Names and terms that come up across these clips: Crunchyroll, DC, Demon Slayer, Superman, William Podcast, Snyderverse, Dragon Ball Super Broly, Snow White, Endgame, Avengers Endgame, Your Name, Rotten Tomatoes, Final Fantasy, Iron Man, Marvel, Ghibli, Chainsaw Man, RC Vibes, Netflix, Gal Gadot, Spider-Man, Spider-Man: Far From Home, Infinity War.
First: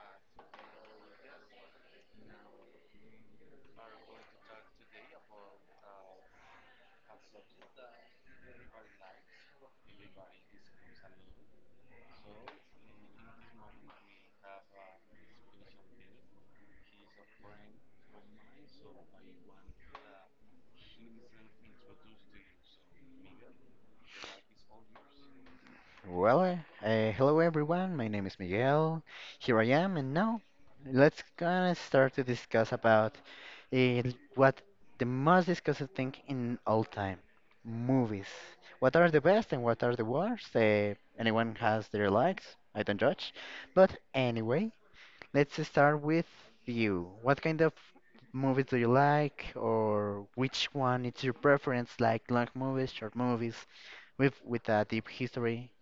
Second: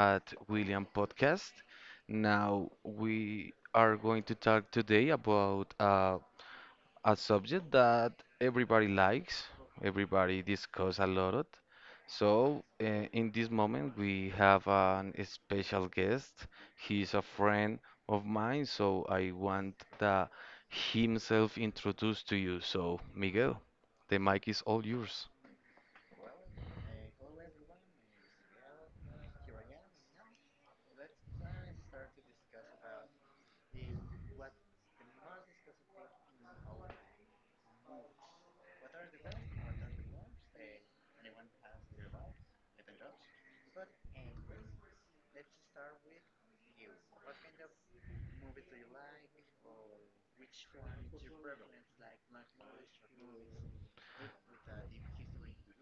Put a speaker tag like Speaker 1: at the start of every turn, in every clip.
Speaker 1: at William Podcast. Now, we are going to talk today about a subject that everybody likes, everybody discuss a lot. Of. So, in this moment, we have an special guest. He's a friend of mine, so I want himself introduced to you. So, Miguel, the mic is all yours.
Speaker 2: Well, hello everyone. My name is Miguel. Here I am, and now let's gonna start to discuss about uh, what the most discussed thing in all time, movies. What are the best and what are the worst? Anyone has their likes. I don't judge. But anyway, let's start with you. What kind of movies do you like, or which one is your preference? Like long movies, short movies, with a deep history.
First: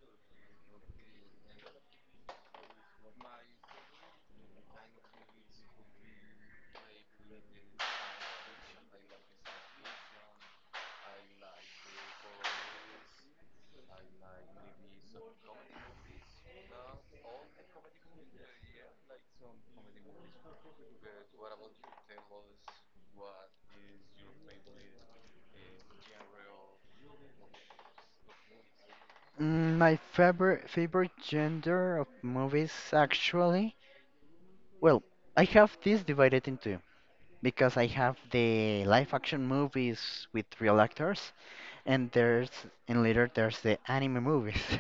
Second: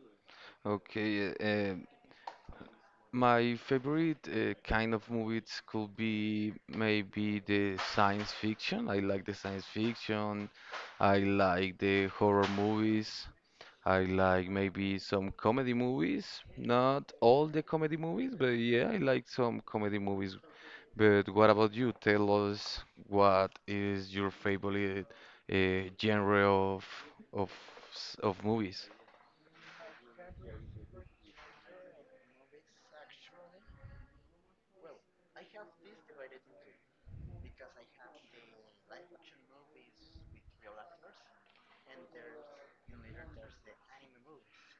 Speaker 1: Okay, my favorite kind of movies could be maybe the science fiction. I like the science fiction. I like the horror movies. I like maybe some comedy movies. Not all the comedy movies, but yeah, I like some comedy movies. But what about you? Tell us what is your favorite genre of of movies?
Speaker 2: My favorite genre of movies actually, well, I have this divided into because I have the live action movies with real actors, and there's and later there's the anime movies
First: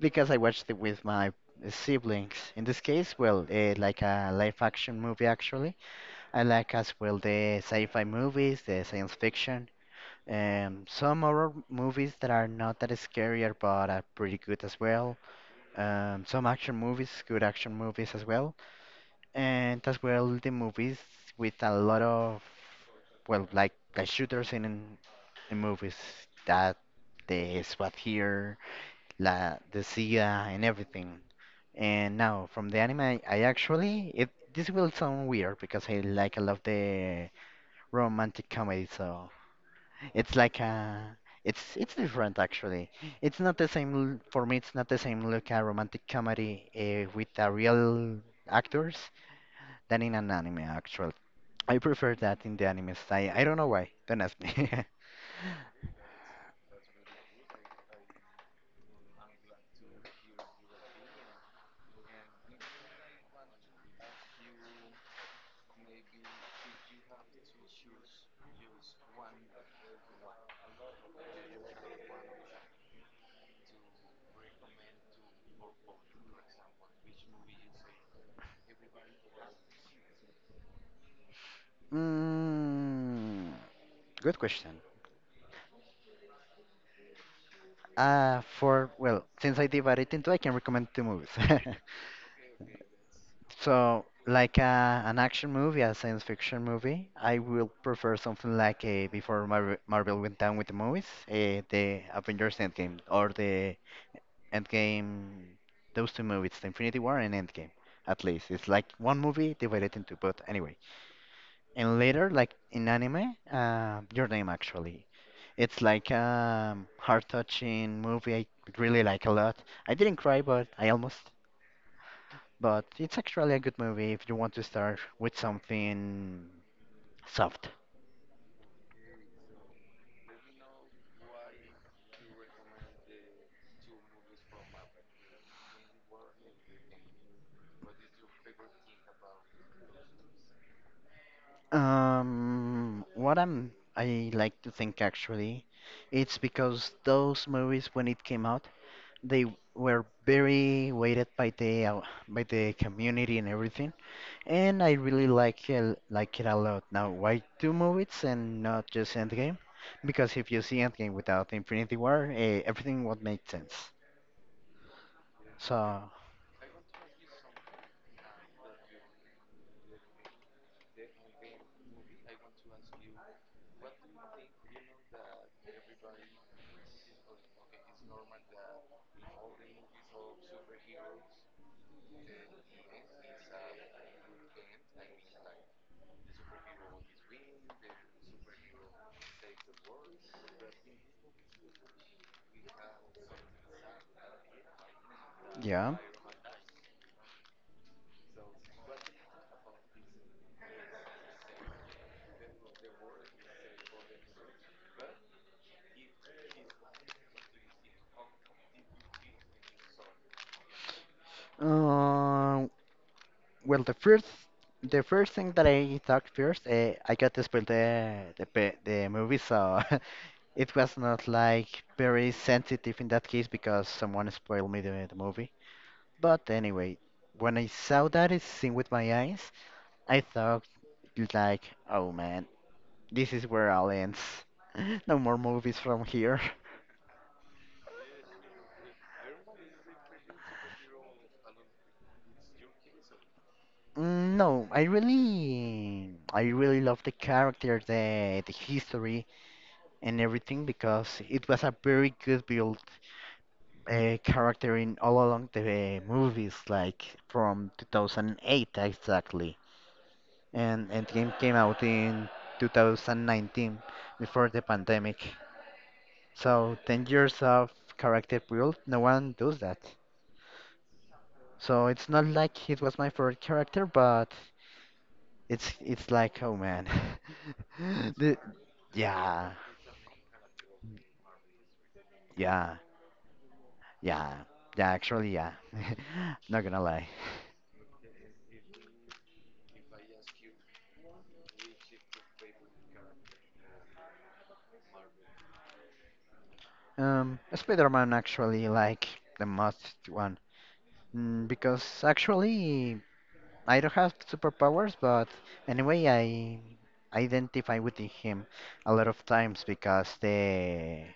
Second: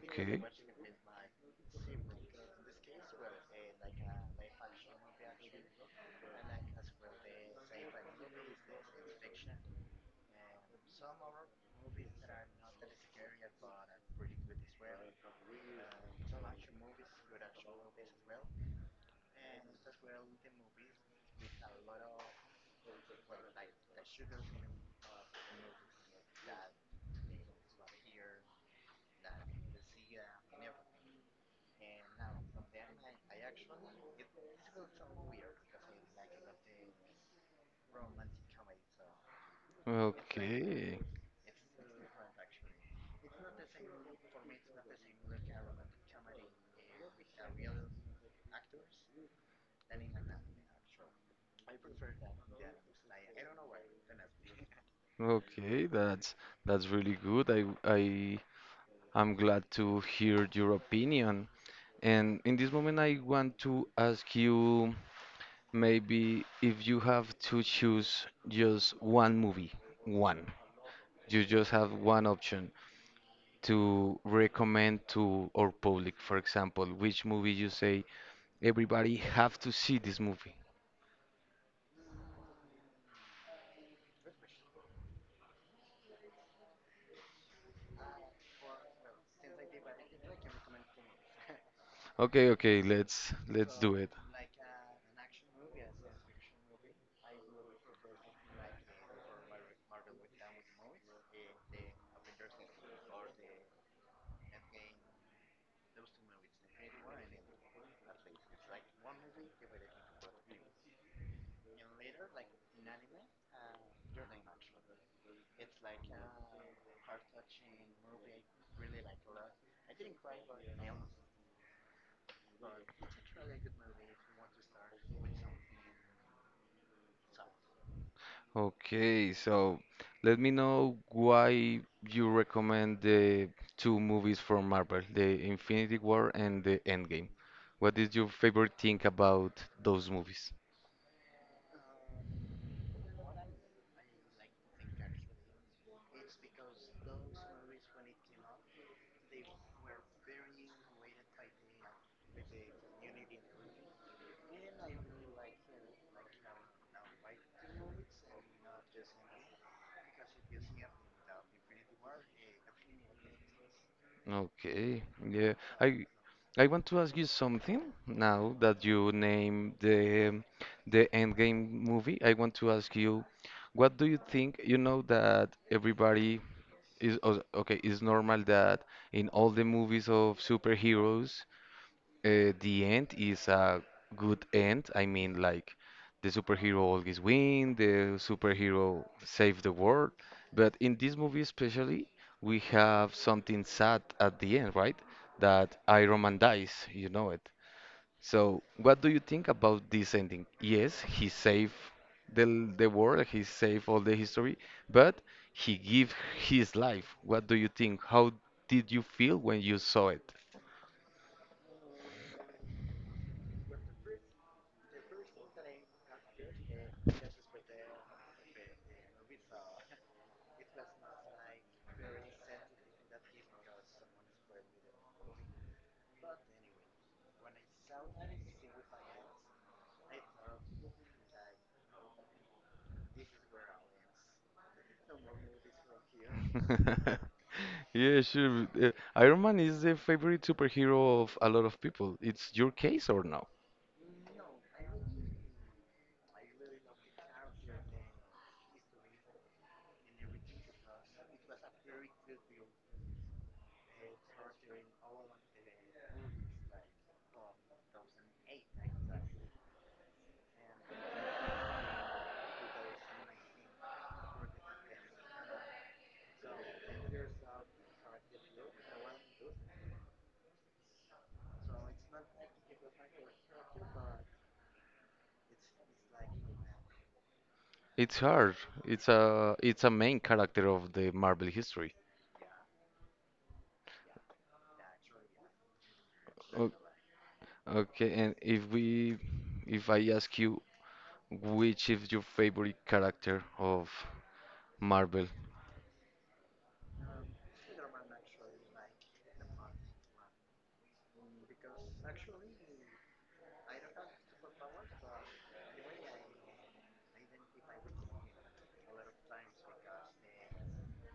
Speaker 2: because I watched it with my siblings. In this case, well, like a live action movie actually. I like as well the sci-fi movies, the science fiction. Some horror movies that are not that scary but are pretty good as well, some action movies, good action movies as well, and as well the movies with a lot of, well, like the shooters in movies that the SWAT here, la the CIA and everything. And now from the anime, I actually it this will sound weird because I love the romantic comedy, so it's like
Speaker 1: Okay.
Speaker 2: a it's different actually. It's not the same for me. It's not the same look a romantic comedy with a real actors than in an anime actually. I prefer that in the anime style. I don't know why. Don't ask me.
Speaker 1: Okay, that's really good. I am glad to hear your opinion. And in this moment, I want to ask you maybe if you have to choose just one movie, one. You just have one option to recommend to our public. For example, which movie you say everybody have to see this movie.
Speaker 2: mm, Good question. For, well, since I divided into, I can recommend two movies.
Speaker 1: Okay, okay, let's do
Speaker 2: So,
Speaker 1: it.
Speaker 2: like a, an action movie, a science fiction movie, I will prefer something like before Marvel, Marvel went down with the movies, the Avengers Endgame or the Endgame, those two movies, the Infinity War and Endgame. At least it's like one movie divided into, but anyway. And later, like in anime, Your Name actually, it's like a heart-touching movie I really like a lot. I didn't cry, but I almost. But it's actually a good movie if you want to start with something soft.
Speaker 1: Okay, so let me know why you recommend the two movies from Marvel, the Infinity War and the Endgame. What is your favorite thing about those movies?
Speaker 2: What I like to think actually, it's because those movies when it came out, they were very weighted by the community and everything, and I really like it a lot. Now, why two movies and not just Endgame? Because if you see Endgame without Infinity War, everything would make sense.
Speaker 1: Okay, yeah. I
Speaker 2: So
Speaker 1: I want to ask you something now that you name the Endgame movie. I want to ask you, what do you think? You know that everybody okay, it's normal that in all the movies of superheroes, the end is a good end. I mean, like the superhero always win, the superhero save the world. But in this movie especially, we have something sad at the end, right? That
Speaker 2: yeah.
Speaker 1: Iron Man dies, you know it. So, what do you think about this ending? Yes, he saved the world, he saved all the history, but he gave his life. What do you think? How did you feel when you saw it?
Speaker 2: Uh, Well, the first thing that I thought first, I got to spoil the movie, so it was not like very sensitive in that case because someone spoiled me the movie. But anyway, when I saw that it's seen with my eyes, I thought like, oh man, this is where all ends. No more movies from here.
Speaker 1: Yeah, sure. Iron Man is the favorite superhero of a lot of people. It's your case or no?
Speaker 2: No, I really love the character, the history and everything because it was a very good build. A character in all along the movies, like from 2008 exactly. And Endgame came out in 2019 before the pandemic. So 10 years of character build, no one does that. So it's not like it was my favorite character, but it's like oh man,
Speaker 1: It's
Speaker 2: the,
Speaker 1: hard. It's
Speaker 2: yeah,
Speaker 1: a main character of the Marvel history.
Speaker 2: yeah, yeah, yeah. Actually, yeah. Not gonna lie.
Speaker 1: Okay, and if I ask you which is your favorite character of Marvel?
Speaker 2: Spider-Man actually, like the most one. Because actually, I don't have superpowers, but anyway, I identify with him a lot of times because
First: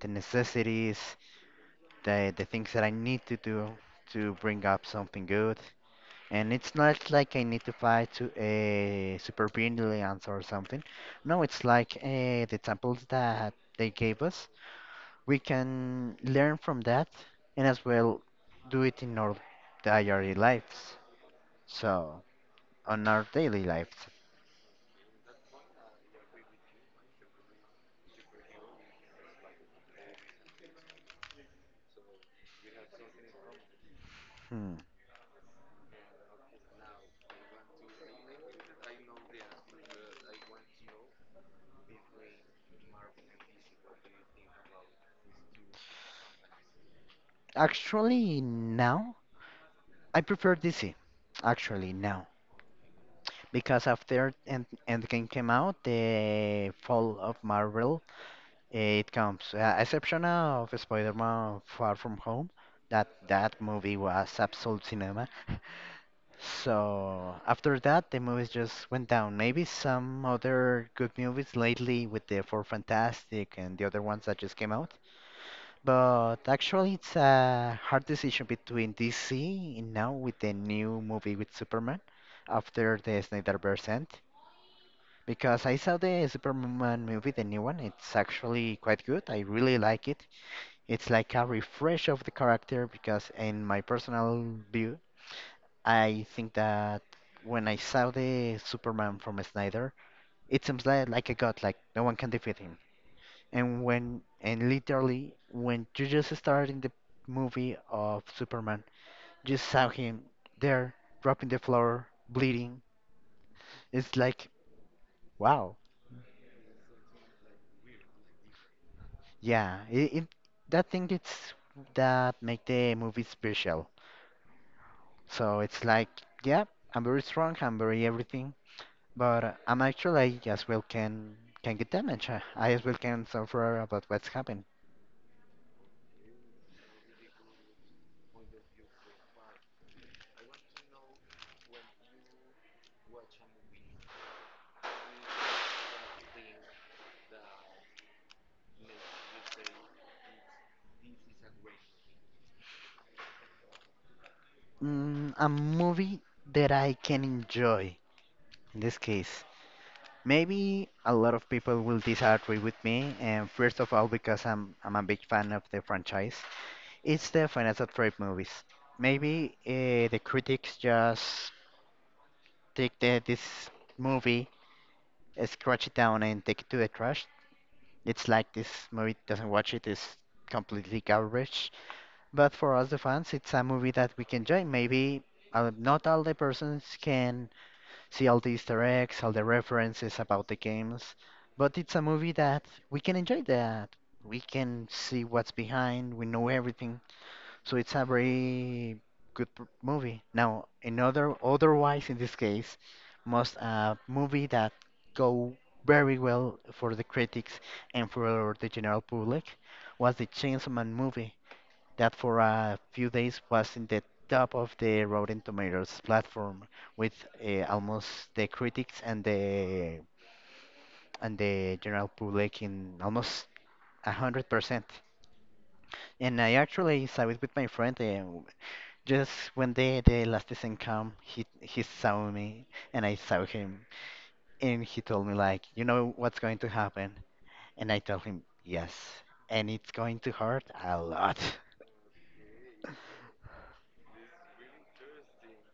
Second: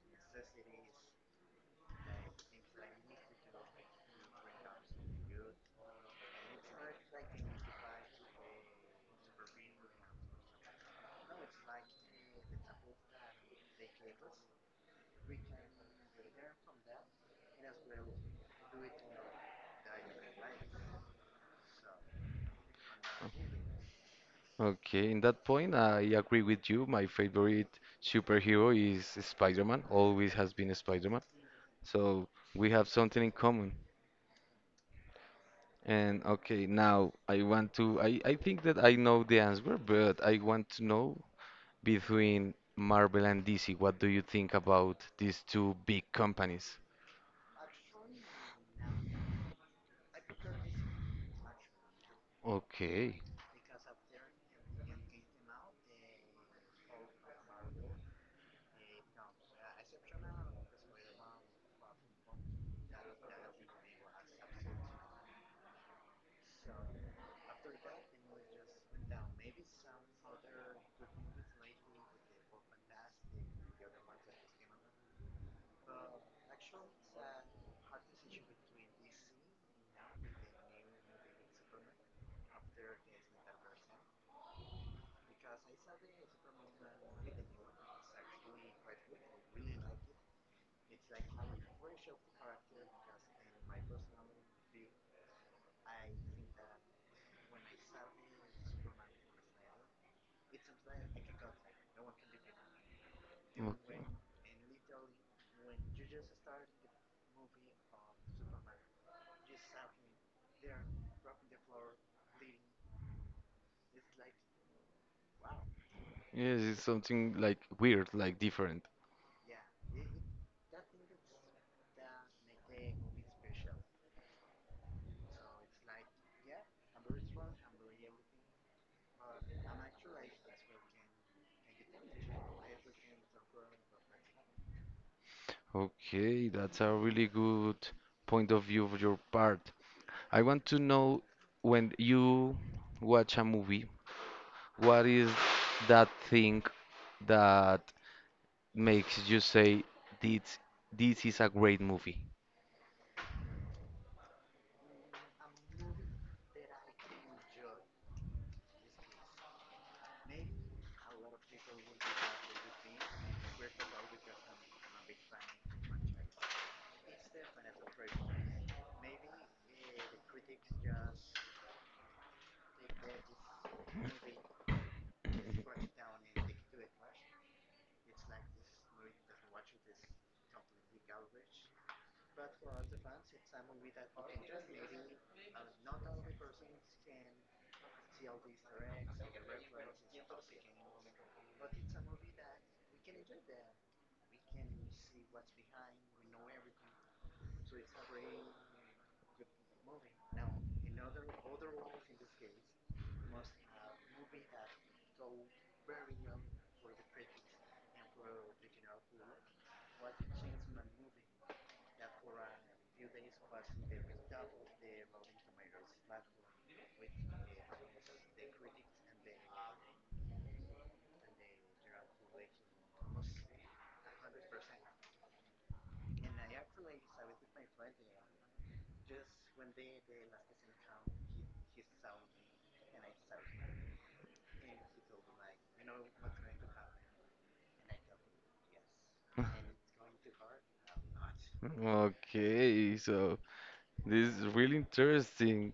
Speaker 2: the necessities, the things that I need to do to bring up something good, and it's not like I need to fight to a super brilliance or something. No, it's like the examples that they gave us. We can learn from that, and as well do it in our diary lives. So, on our daily lives,
Speaker 1: Okay, in that point, I agree with you. My favorite superhero is Spider-Man, always has been Spider-Man. So we have something in common.
Speaker 2: hmm.
Speaker 1: And okay, now I think that I know the answer, but I want to know between Marvel and DC, what do you think about these two big companies?
Speaker 2: Actually, now I prefer DC. Actually, now
Speaker 1: Okay.
Speaker 2: because after Endgame came out, the fall of Marvel it comes. Exception of Spider-Man: Far From Home. That movie was absolute cinema. So after that, the movies just went down. Maybe some other good movies lately with the Four Fantastic and the other ones that just came out. But actually, it's a hard decision between DC and now with the new movie with Superman after the Snyderverse end. Because I saw the Superman movie, the new one, it's actually quite good. I really like it. It's like a refresh of the character because, in my personal view, I think that when I saw the Superman from Snyder, it seems like a god, like no one can defeat him
Speaker 1: Okay.
Speaker 2: and literally when you just started in the movie of Superman, you saw him there dropping the floor, bleeding. It's like wow,
Speaker 1: Yes, it's something like weird, like different.
Speaker 2: yeah. It that thing it's that make the movie special. So it's like yeah, I'm very strong, I'm very everything, but I as well can get damaged. I as well can suffer about what's happened.
Speaker 1: Okay, that's a really good point of view of your part. I want to know when you watch a movie, what is that thing that makes you say this this is a great movie?
Speaker 2: A movie that I can enjoy in this case. Maybe a lot of people will disagree with me, and first of all, because I'm a big fan of the franchise, it's the Final Fantasy movies. Maybe the critics just take this movie, scratch it down, and take it to the trash. It's like this movie doesn't watch it is completely garbage. But for us, the fans, it's a movie that we can enjoy. Maybe not all the persons can see all the Easter eggs, all the references about the games. But it's a movie that we can enjoy that. We can see what's behind, we know everything. So it's a very good movie. Now, another otherwise in this case, must a movie that go very well for the critics and for the general public was the Chainsaw Man movie that for a few days was in the top of the Rotten Tomatoes platform with almost the critics and the general public in almost 100%. And I actually saw it with my friend just when the last season come, he saw me and I saw him and he told me like, you know what's going to happen? And I told him, yes. And it's going to hurt a lot.
Speaker 1: Okay, so this is really interesting.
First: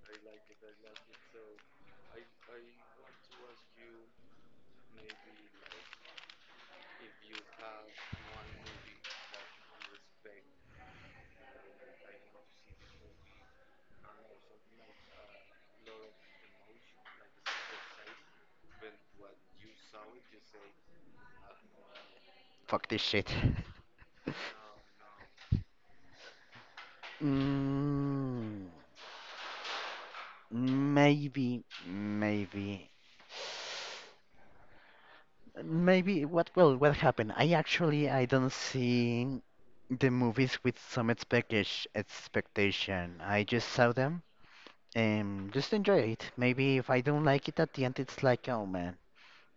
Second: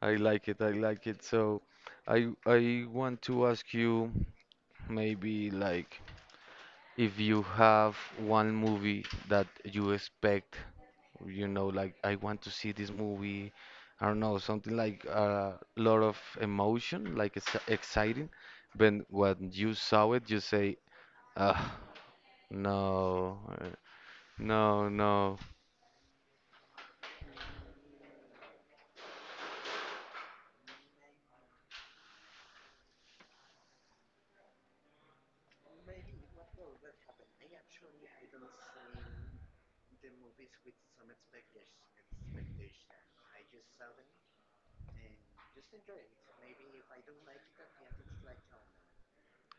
Speaker 1: I like it. I like it. So I want to ask you maybe like, if you have one movie that you expect, you know, like I want to see this movie, I don't know, something like a lot of emotion, like it's exciting, but when you saw it, you say, ah,
Speaker 2: Fuck this shit.
Speaker 1: no, no, no,
Speaker 2: Mm, Maybe, maybe. What? Well, what happened? I don't see the movies with some expectation. Expectation. I just saw them and just enjoy it. Maybe if I don't like it at the end, it's like, oh man.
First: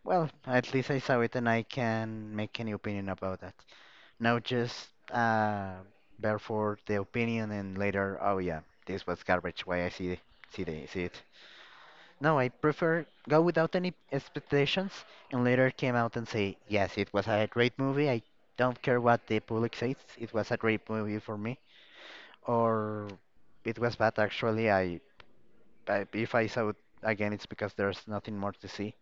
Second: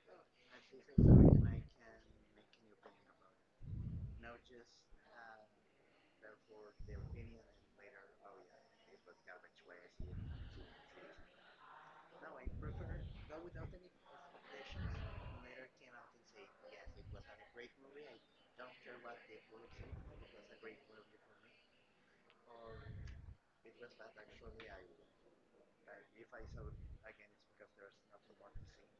Speaker 2: Well, at least I saw it and I can make any opinion about that. Not just therefore the opinion and later, oh yeah, this was garbage. Why I see it. No, I prefer go without any expectations and later came out and say yes, it was a great movie. I don't care what the public says. It was a great movie for me, or it was bad actually. I if I saw it again, it's because there's nothing more to see.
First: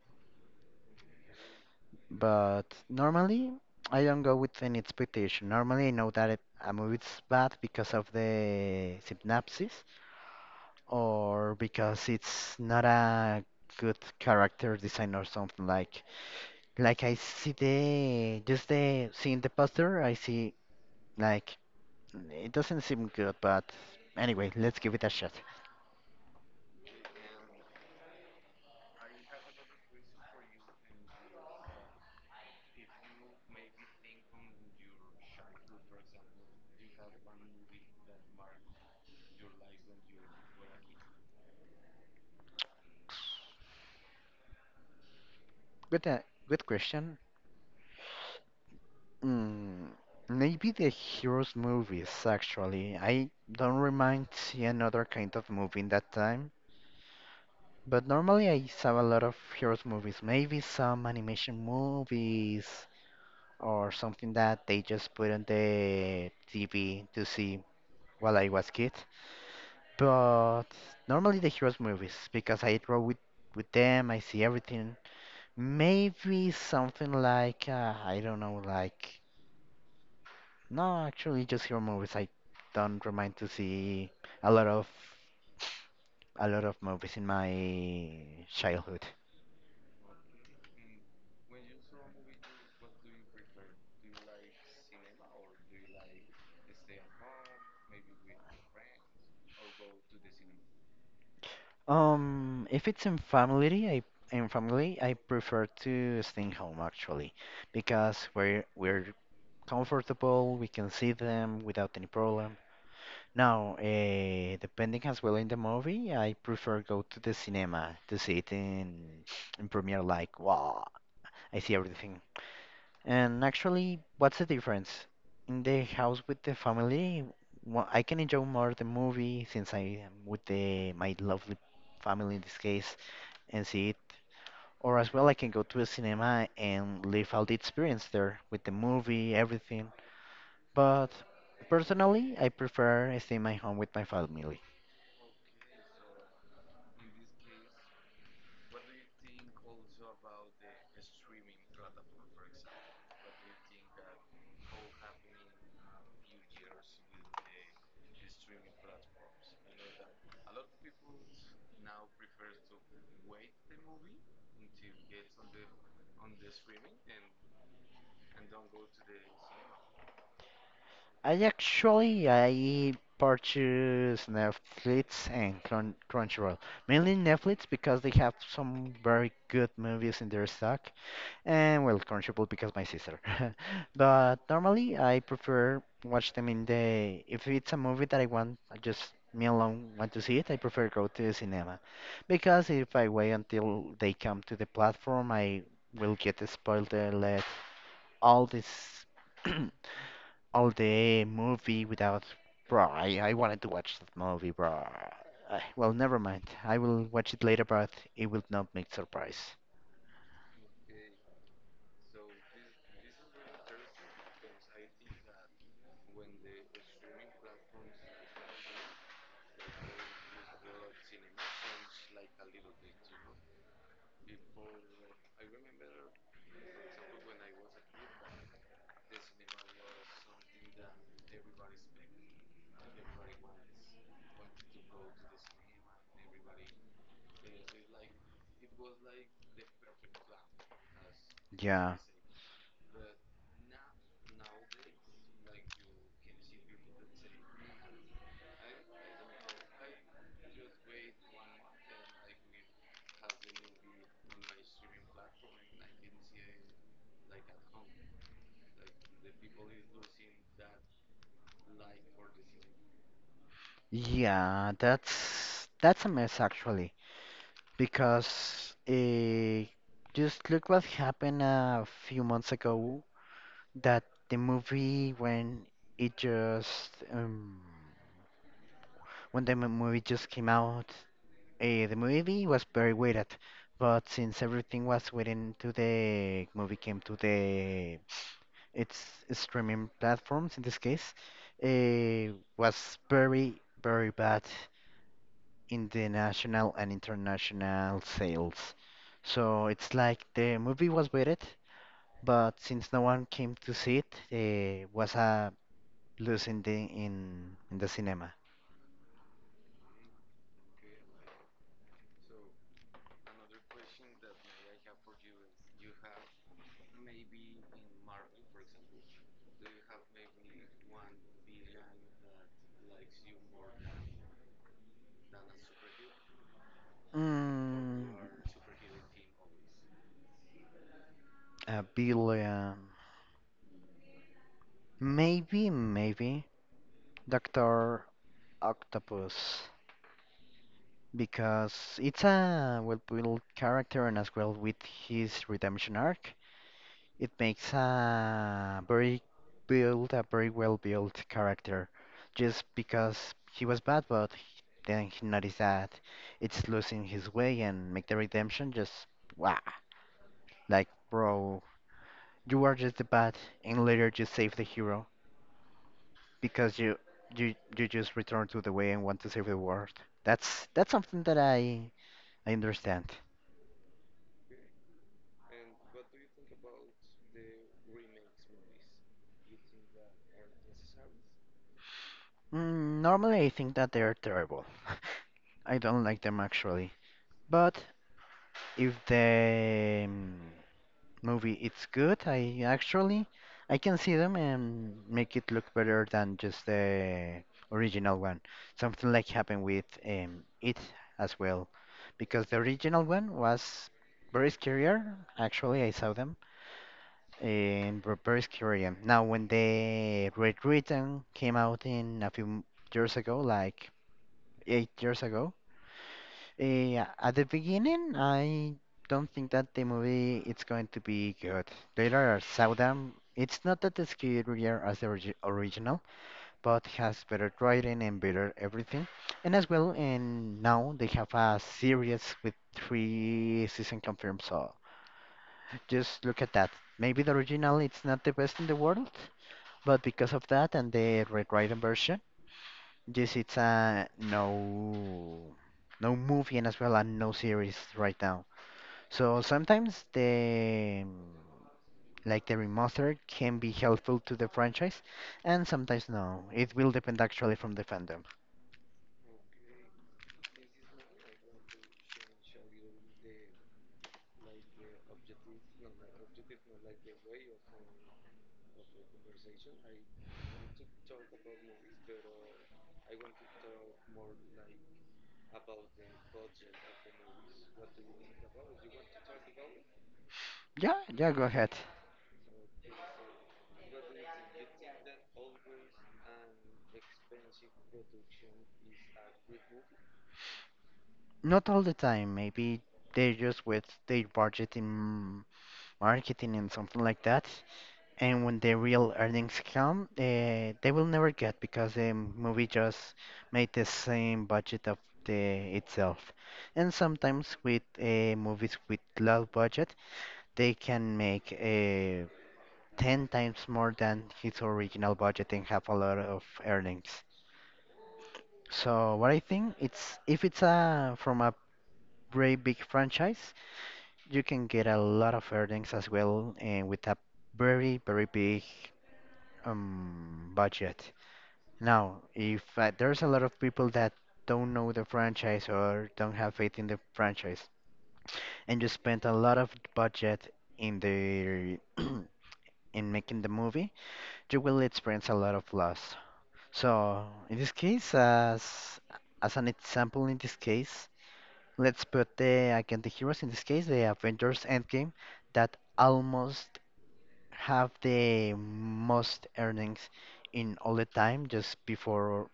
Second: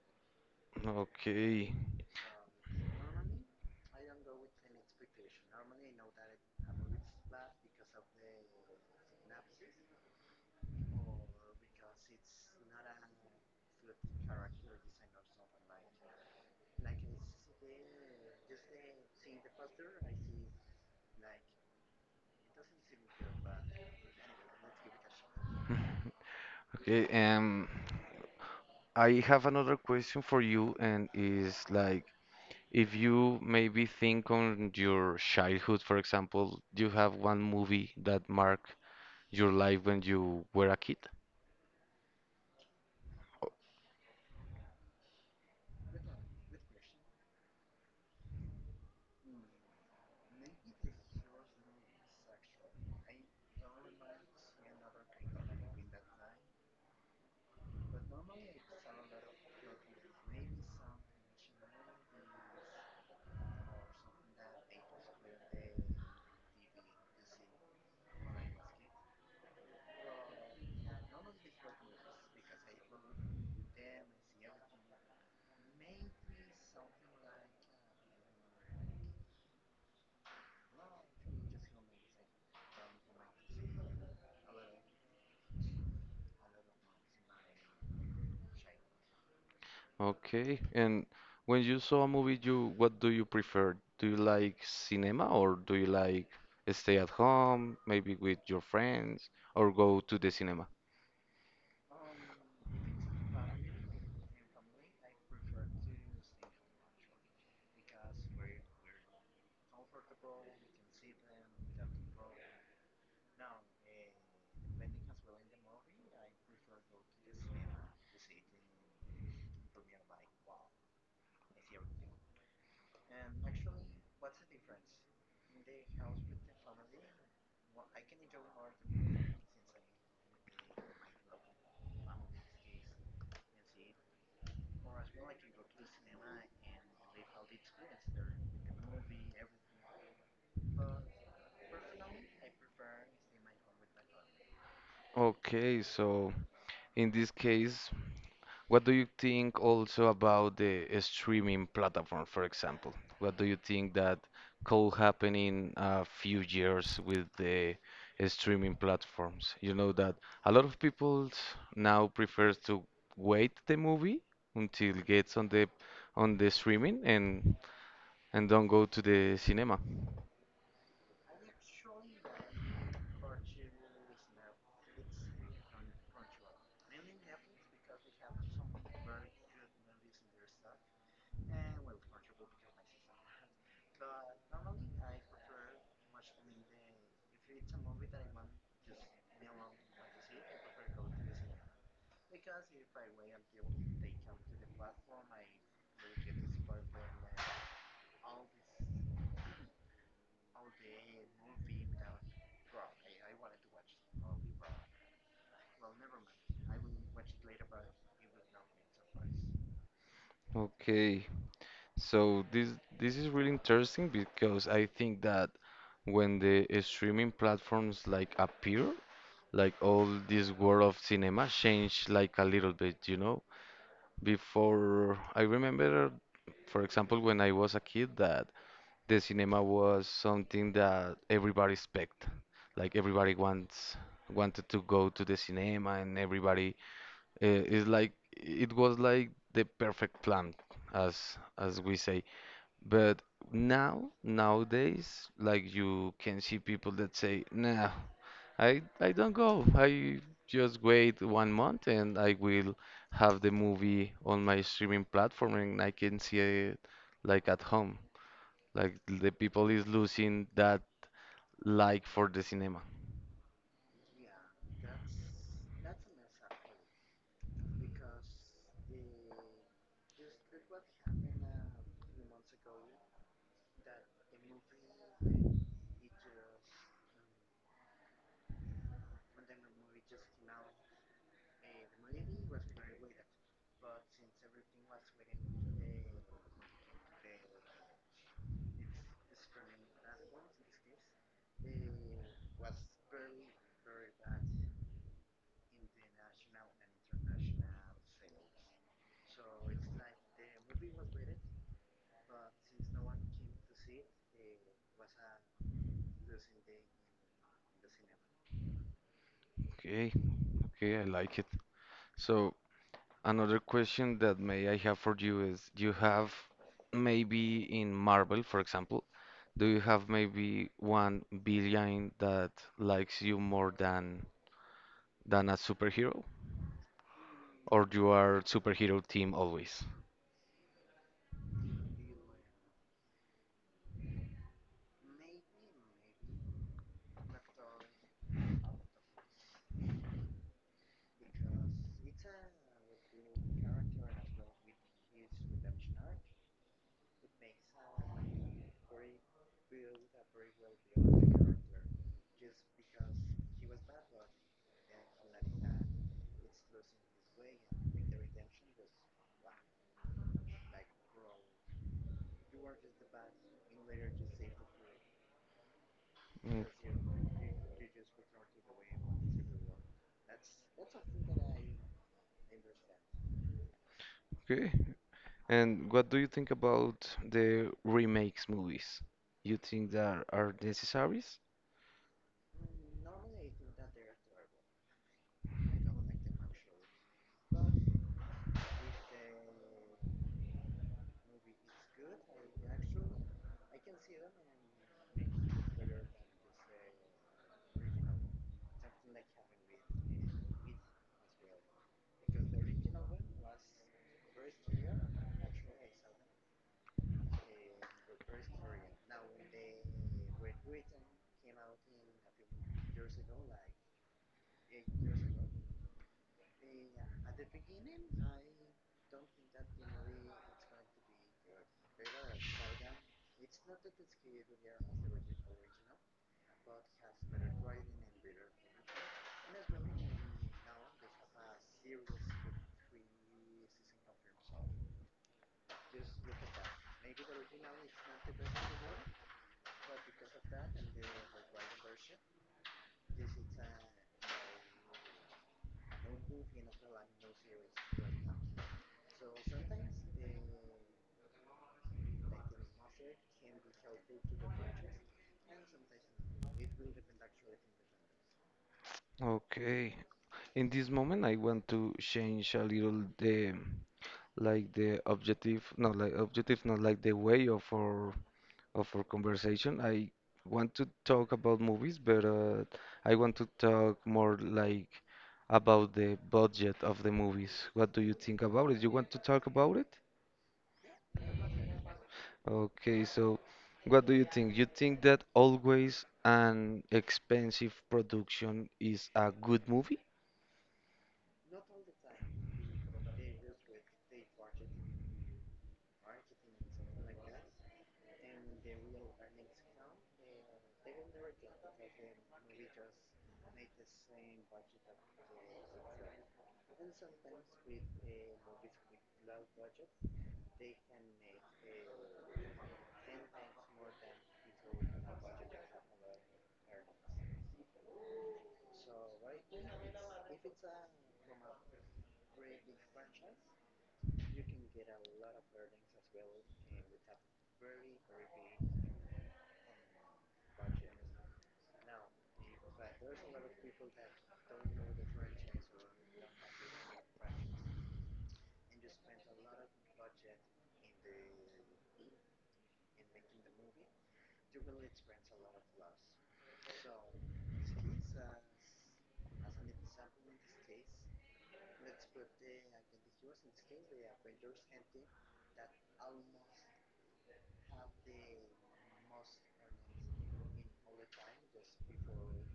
Speaker 1: okay.
Speaker 2: But normally, I don't go with any expectation. Normally, I know that a movie's bad because of the synopsis or because it's not a good character design or something like. Like I see the seeing the poster, I see like it doesn't seem good. But anyway, let's give it a shot.
Speaker 1: Okay. I have another question for you, and is like, if you maybe think on your childhood, for example, do you have one movie that marked your life when you were a kid?
Speaker 2: Good, good question. Mm, Maybe the Heroes movies, actually. I don't remind see another kind of movie in that time. But normally I saw a lot of Heroes movies, maybe some animation movies or something that they just put on the TV to see while I was kid. But normally the Heroes movies, because I grow with them, I see everything. Maybe something like, I don't know, like no, actually, just horror movies. I don't remind to see a lot of a lot of movies in my childhood.
Speaker 1: Okay, and when you saw a movie, you what do you prefer? Do you like cinema or do you like stay at home, maybe with your friends, or go to the cinema?
Speaker 2: If it's in family, I prefer to stay home actually, because we're comfortable. We can see them without any problem. Now, depending as well in the movie, I prefer go to the cinema to see it in premiere. Like, wow, I see everything. And actually, what's the difference? In the house with the family, I can enjoy more the movie since I am with the my lovely family in this case and see it. Or as well, I can go to a cinema and live out the experience there with the movie, everything. But personally, I prefer staying my home with my family.
Speaker 1: Okay, so in this case, what do you think also about the streaming platform, for example? What do you think that could happen in a few years with the streaming platforms? You know that a lot of people now prefers to wait the movie until it gets on the streaming, and don't go to the cinema.
Speaker 2: I purchase Netflix and Crunchyroll. Mainly Netflix because they have some very good movies in their stock, and well, corn shuffle because my sister. But normally, I prefer watch them in the. If it's a movie that I want, I just me alone want to see it, I prefer go to the cinema, because if I wait until they come to the platform, I will get spoiled. Let all this, all the movie without. Bro, I wanted to watch that movie, bro. Well, never mind. I will watch it later, but it will not make surprise.
Speaker 1: Okay, so this is really interesting because I think that when the streaming platforms like appear, like all this world of cinema changed like a little bit, you know? Before, I remember, for example, when I was a kid, that the cinema was something that everybody expect. Like everybody wants wanted to go to the cinema, and everybody is like, it was like the perfect plan, as we
Speaker 2: Yeah.
Speaker 1: say. But now, nowadays, like you can see people that say, "Nah, I don't go. I just wait 1 month and I will have the movie on my streaming platform and I can see it like at home." Like the people is losing that like for the cinema.
Speaker 2: Yeah, that's a mess actually, because just look what happened a few months ago that the movie when it just when the movie just came out, the movie was very waited, but since everything was waiting to the movie came to the its streaming platforms in this case, was very bad. In the national and international sales. So it's like the movie was rated, but since no one came to see it, it was a lose in the in the cinema.
Speaker 1: Okay, okay, I like it. So, another question that may I have for you is, do you have maybe in Marvel, for example, do you have maybe one villain that likes you more than a superhero? Or
Speaker 2: Mm,
Speaker 1: you are superhero team always?
Speaker 2: a billion, maybe Doctor Octopus. Because it's a well-built character and as well with his redemption arc. It makes a very build a very well built character just because he was bad, but he- then he noticed that it's losing his way and make the redemption just wow. Like, bro, you are just the bad, and later you save the hero
Speaker 1: Mm.
Speaker 2: because you just return to the way and want to save the world. That's something that I understand.
Speaker 1: Okay. And what do you think about the remakes movies? You think that are necessaries?
Speaker 2: Mm, normally, I think that they're terrible. I don't like them actually. But if the movie it's good, I can see them and make it look better than just the original one. Something like happened with it as well, because the original one was very scarier. Actually, I saw them and were very scary. And now, when the Red Return came out in a few years ago, like 8 years ago, at the beginning, I don't think that the movie it's going to be good. Later, I saw it's not that as superior as the original, but has better writing and better everything. And as well, and now they have a series with three season confirmed. So just look at that. Maybe the original it's not the best in the world, but because of that and the rewritten version. Yes, it's a no movie and as well and no series right now. So sometimes the like the remaster can be helpful to the franchise and sometimes no. It will depend actually from the fandom.
Speaker 1: Okay. In this moment, I want to change a little the, like the objective, not like the way of our conversation. I want to talk about movies, but I want to talk more like about the budget of the movies. What do you think about it? You want to talk about it?
Speaker 2: Yeah, yeah, go ahead.
Speaker 1: Okay, so what do you think? You think that always an expensive production is a good movie?
Speaker 2: Not all the time. Maybe they just with their budget in marketing and something like that. And when the real earnings come, they will never get because the movie just made the same budget of the itself. And sometimes with movies with low budget, they can make 10 times more than his original budget and have a lot of earnings. So what I think it's if it's a from a very big franchise, you can get a lot of earnings as well and with a very big budget. Now, if there's a lot of people that don't know the franchise or don't have faith in the franchise, and you spend a lot of budget in the in making the movie, you will experience a lot of loss. So, in this case, as an example, in this case, let's put the again the heroes. In this case, the Avengers Endgame, that almost have the most earnings in all the time, just before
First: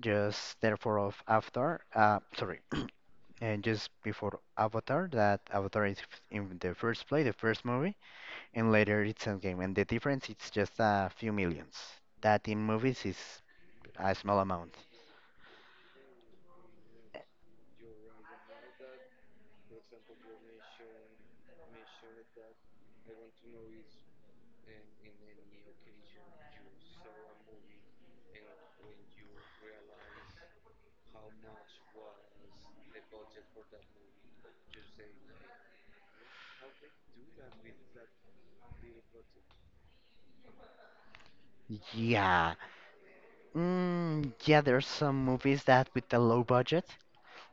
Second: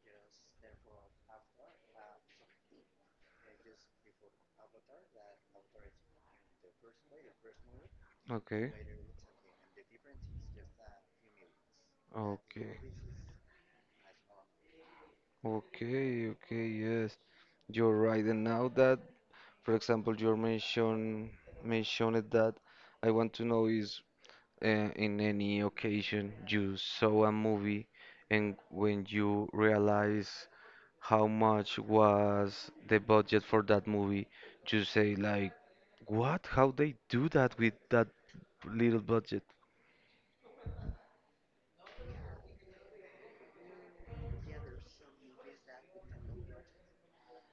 Speaker 2: just therefore of Avatar, sorry, and just before Avatar, that Avatar is in the first play, the first movie, and
Speaker 1: Okay.
Speaker 2: later it's Endgame, and the difference it's just a few millions. That in
Speaker 1: Okay.
Speaker 2: movies is a small amount.
Speaker 1: Okay, okay, yes. You're right. And now that, for example, you mentioned that, I want to know is, in any occasion you saw a movie and when you realize how much was the budget for that movie, you say like, what? How they do that with that little budget?
Speaker 2: Yeah, mm, yeah, there's some movies that with the low budget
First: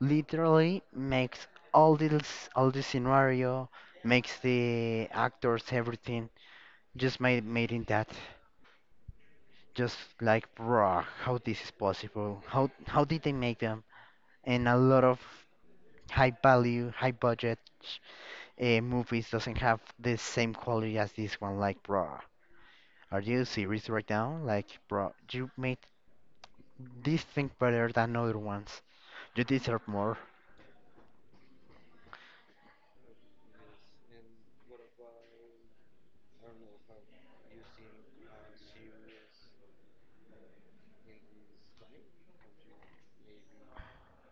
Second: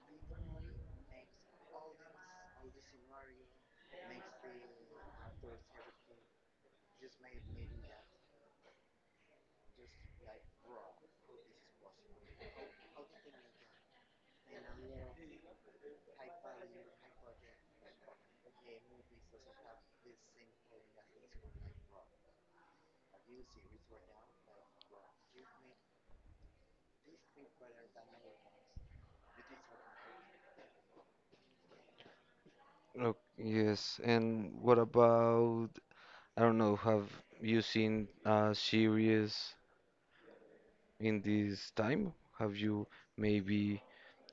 Speaker 2: literally makes all the scenario, makes the actors everything just made in that. Just like bruh how this is possible how did they make them and a lot of high value high budget movies doesn't have the same quality as this one like bruh are you serious right now like bruh you made this thing better than other ones you deserve more.
Speaker 1: Oh, yes. And what about, I don't know, have you seen a series in this time? Have you maybe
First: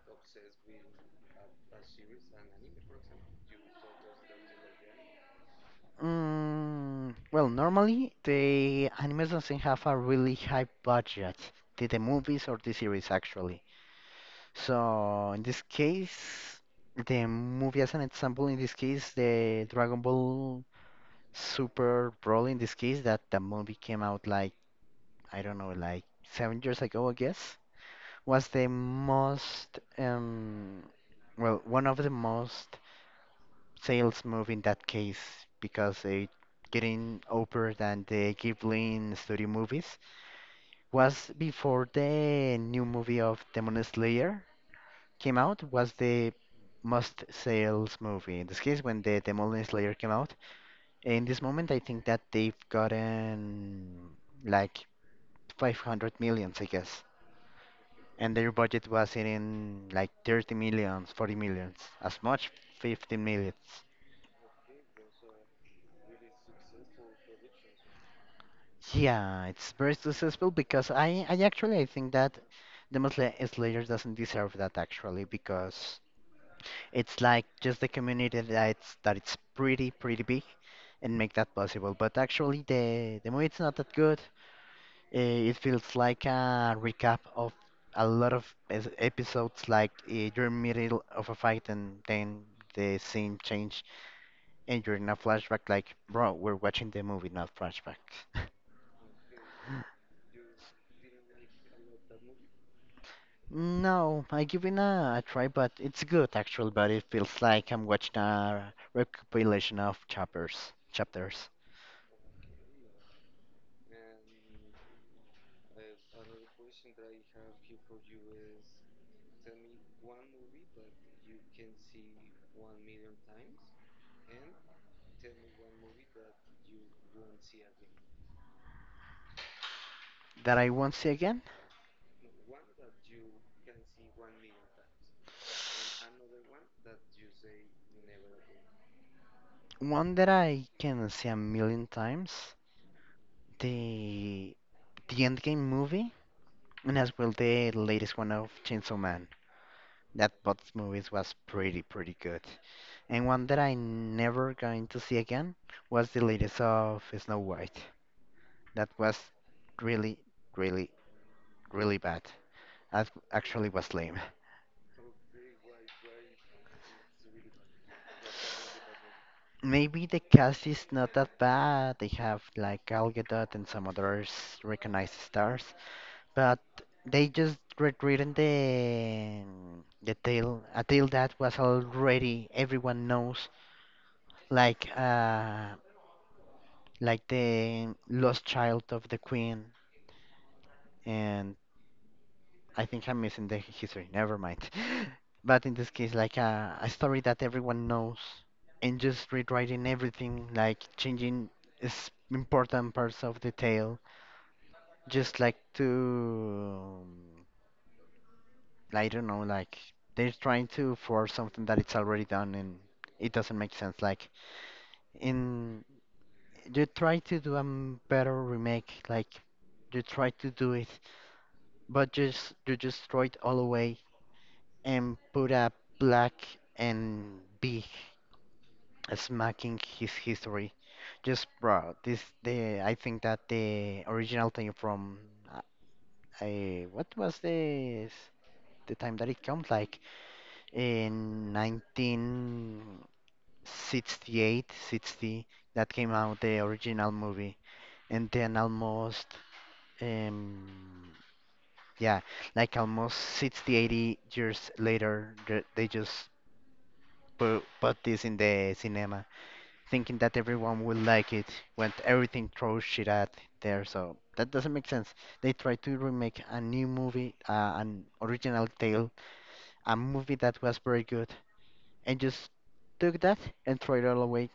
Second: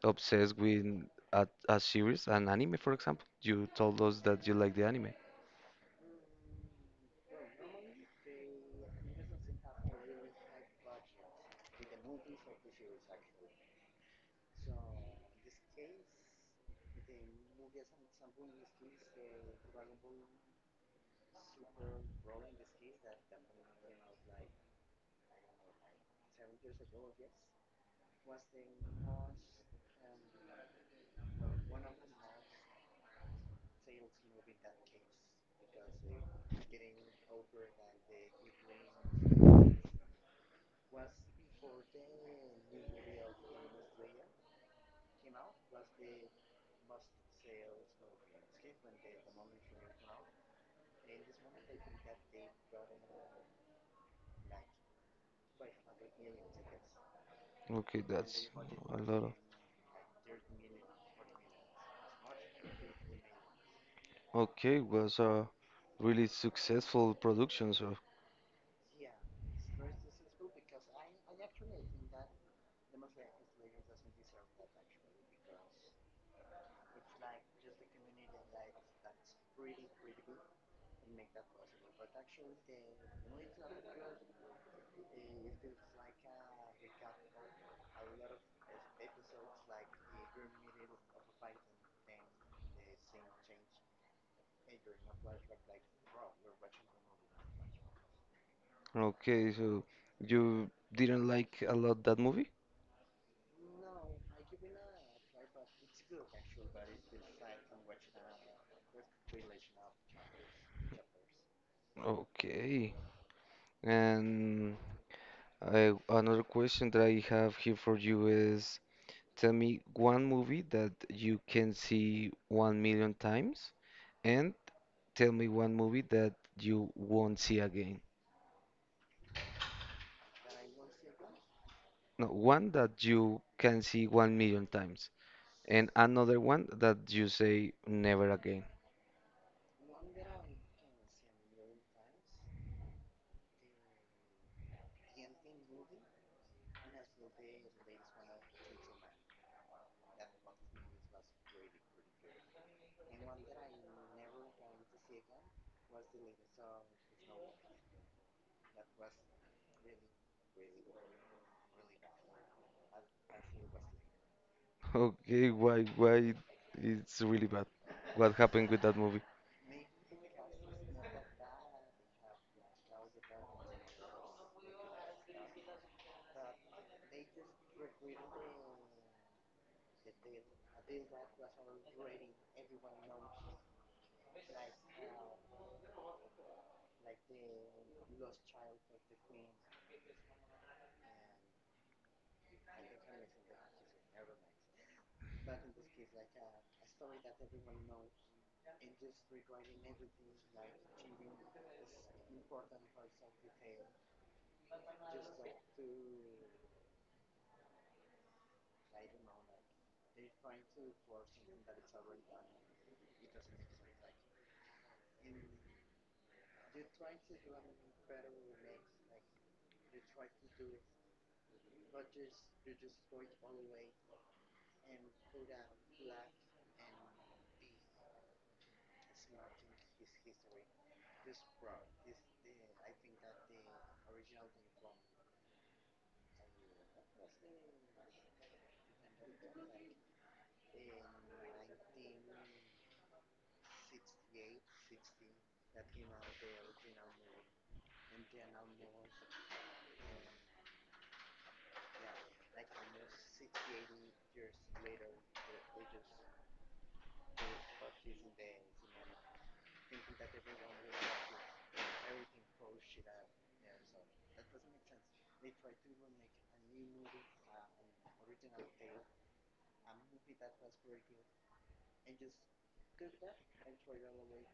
Speaker 1: obsessed with a series, an anime, for example? You told us that you like the anime.
Speaker 2: Mm, well, normally the animes doesn't have a really high budget. The movies or the series, actually. So in this case, the movie as an example, in this case, the Dragon Ball Super Broly, in this case, that the movie came out like, I don't know, like 7 years ago, I guess, was the most, well, one of the most sales movie in that case because they getting over than the Ghibli studio movies was before the new movie of Demon Slayer. Came out was the most sales movie. In this case, when the Demolition Slayer came out, in this moment, I think that they've gotten like 500 millions, I guess.
Speaker 1: Okay,
Speaker 2: And
Speaker 1: that's
Speaker 2: their budget
Speaker 1: a lot
Speaker 2: was
Speaker 1: of.
Speaker 2: in like 30 millions, 40 millions, as much 15 millions.
Speaker 1: Okay, was a really successful production, so.
Speaker 2: Yeah, it's very successful because I think that Demon Slayer doesn't deserve that actually because it's like just the community that's that it's pretty big and make that possible. But actually, the movie it's not that good. It feels like a recap of a lot of episodes, like you're in middle of a fight and then the scene change and you're in a flashback. Like, bro, we're watching the movie, not flashback.
Speaker 1: Okay, so you didn't like a lot that movie?
Speaker 2: No, I give it a try, but it's good actually. But it feels like I'm watching a recopilation of chapters, chapters.
Speaker 1: Okay. And another question that I have here for you is, tell me one movie that you can see one million times, and tell me one movie that you won't see again.
Speaker 2: That I won't see again.
Speaker 1: No, one that you can see one million times, and another one that you say never again.
Speaker 2: One that I can see a million times. The the Endgame movie, and as well the latest one of Chainsaw Man. That both movies was pretty good. And one that I never going to see again was the latest of Snow White. That was really really really bad. That actually was lame.
Speaker 1: Okay, why it's really bad? What happened with that movie?
Speaker 2: Maybe the cast is not that bad. They have like Gal Gadot and some others recognized stars, but they just rewritten the tale, a tale that was already everyone knows, like uh, like the lost child of the queen. And I think I'm missing the history. Never mind. But in this case, like a story that everyone knows, and just rewriting everything, like changing important parts of the tale, just like to I don't know, like they're trying to force something that it's already done and it doesn't make sense. Like in you try to do a better remake, like you try to do it, but just you just throw it all away and put a black and big smacking his history. Just bro, this the I think that the original thing from uh, what was this the time that it comes like in 19. 68, 60 that came out the original movie, and then almost um yeah, like almost 60, 80 years later the- they just put this in the cinema, thinking that everyone will like it when everything throws shit at there. So that doesn't make sense. They try to remake a new movie, an original tale, a movie that was very good, and just took that and throw it all away.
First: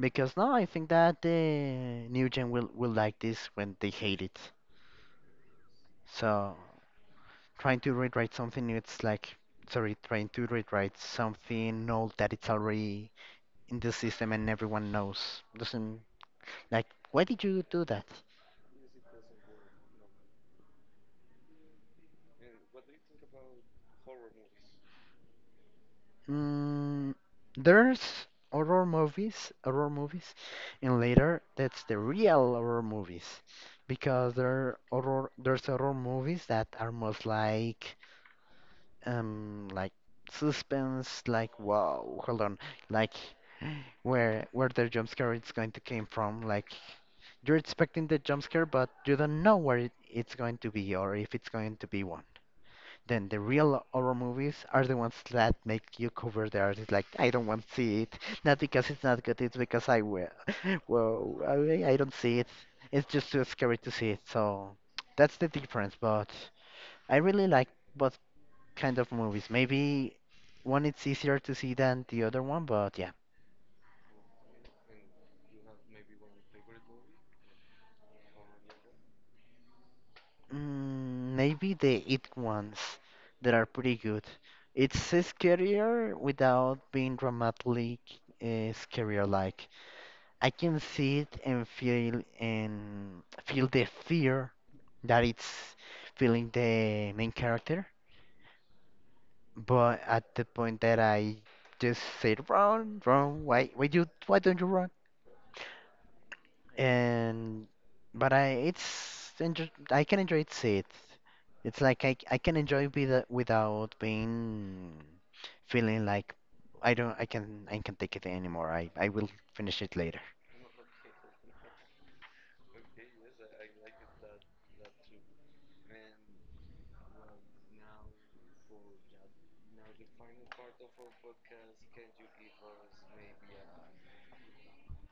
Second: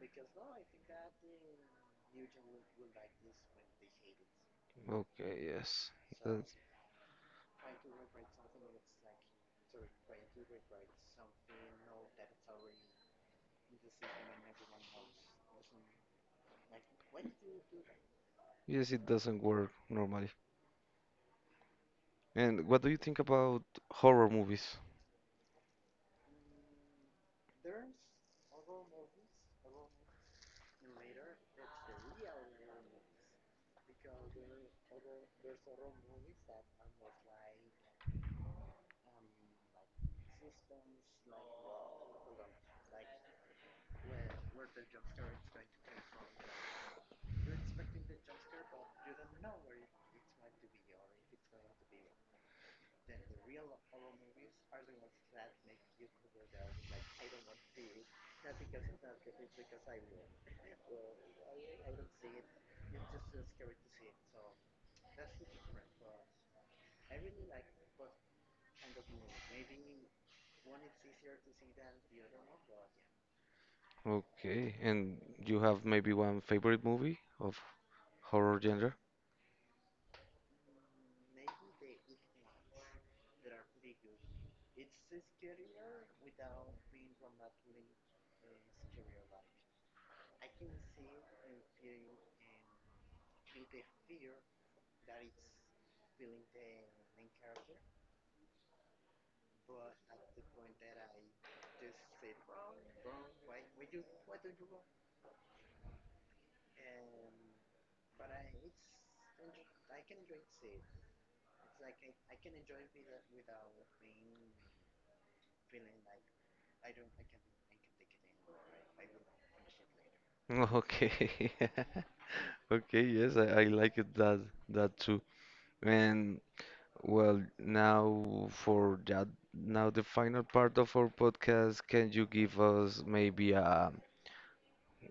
Speaker 2: Because now I think that the new gen will like this when they hate it.
Speaker 1: Okay, yes, that's,
Speaker 2: So trying to rewrite something new, it's like, sorry, trying to rewrite something old that it's already in the system and everyone knows. Doesn't, like, why did you do that?
Speaker 1: yes, it doesn't work normally. And what do you think about horror movies?
Speaker 2: Mm, there's horror movies, and later that's the real horror movies, because there are horror there's horror movies that are most like suspense, like wow, hold on, like where the jump scare it's going to came from, like you're expecting the jump scare but you don't know where it, it's going to be or if it's going to be one. Then the real horror movies are the ones that make you cover the artist like I don't want to see it. Not because it's not good, it's because I will. Well, I don't see it. It's just too scary to see it. So that's the difference. But I really like both kind of movies. Maybe one it's easier to see than the other one, but yeah.
Speaker 1: Okay, and you have maybe one favorite movie of horror genre?
Speaker 2: Mm, maybe the it ones that are pretty good. It's scarier without being dramatically scarier like. I can see it and feel the fear that it's feeling the main character. But at the point that I just said, run, run, why, why don't you run? And but I, it's enjo I can enjoy it. See it. It's like I can enjoy with, without being feeling like I don't, I can take it anymore. I will finish it later.
Speaker 1: Okay. Okay, yes, I like it, that too. And well, now for that, now the final part of our podcast, can you give us maybe a,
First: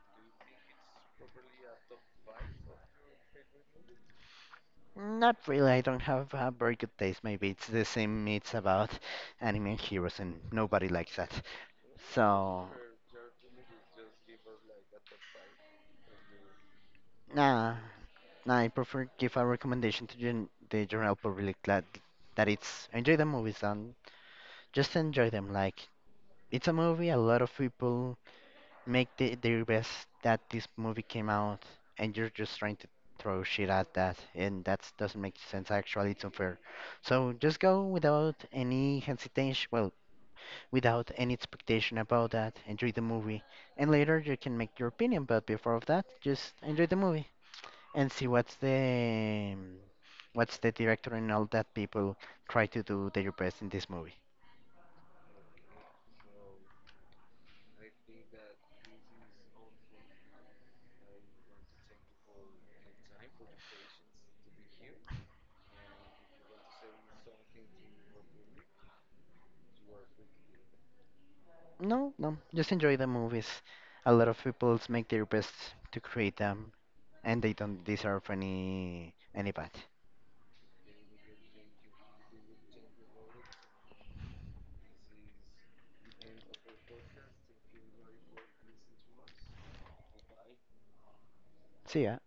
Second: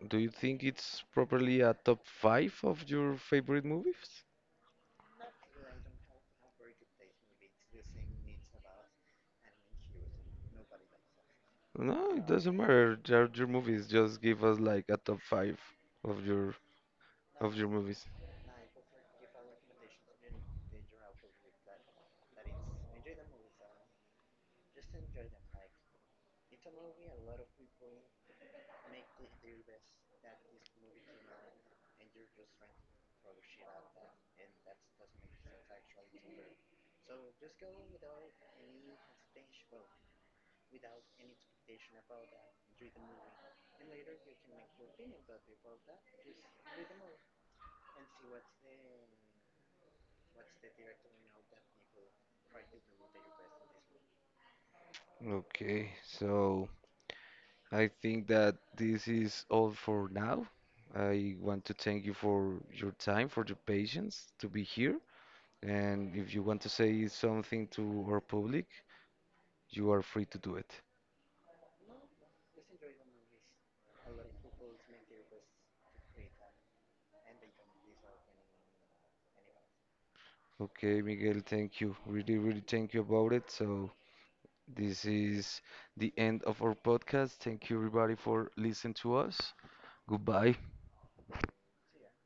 Speaker 1: do you think it's properly a top five of your favorite movies?
Speaker 2: Not really, I don't have a very good taste. Maybe it's the same, it's about anime and heroes, and nobody likes that.
Speaker 1: No, it doesn't
Speaker 2: So,
Speaker 1: matter. They're your movies. Just give us like a top five of your
Speaker 2: nah,
Speaker 1: movies.
Speaker 2: nah, I prefer give a recommendation to gen the general public that, that it's enjoy the movies and just enjoy them. Like, it's a movie, a lot of people make the, their best that this movie came out and you're just trying to throw shit at that and that doesn't make sense actually it's unfair so just go without any hesitation well without any expectation about that enjoy the movie and later you can make your opinion but before of that just enjoy the movie and see what's the director and all that people try to do their best in this movie.
Speaker 1: Okay, so, I think that this is all for now. I want to thank you for your time, for your patience to be here. And if you want to say something to our public, you are free to do it.
Speaker 2: No no just enjoy the movies a lot of people make their best to create them and they don't deserve any bad.
Speaker 1: Okay, Miguel, thank you. Really, really thank you about it. So this is the end of our podcast. Thank you everybody for listening to us. Goodbye.
Speaker 2: See ya.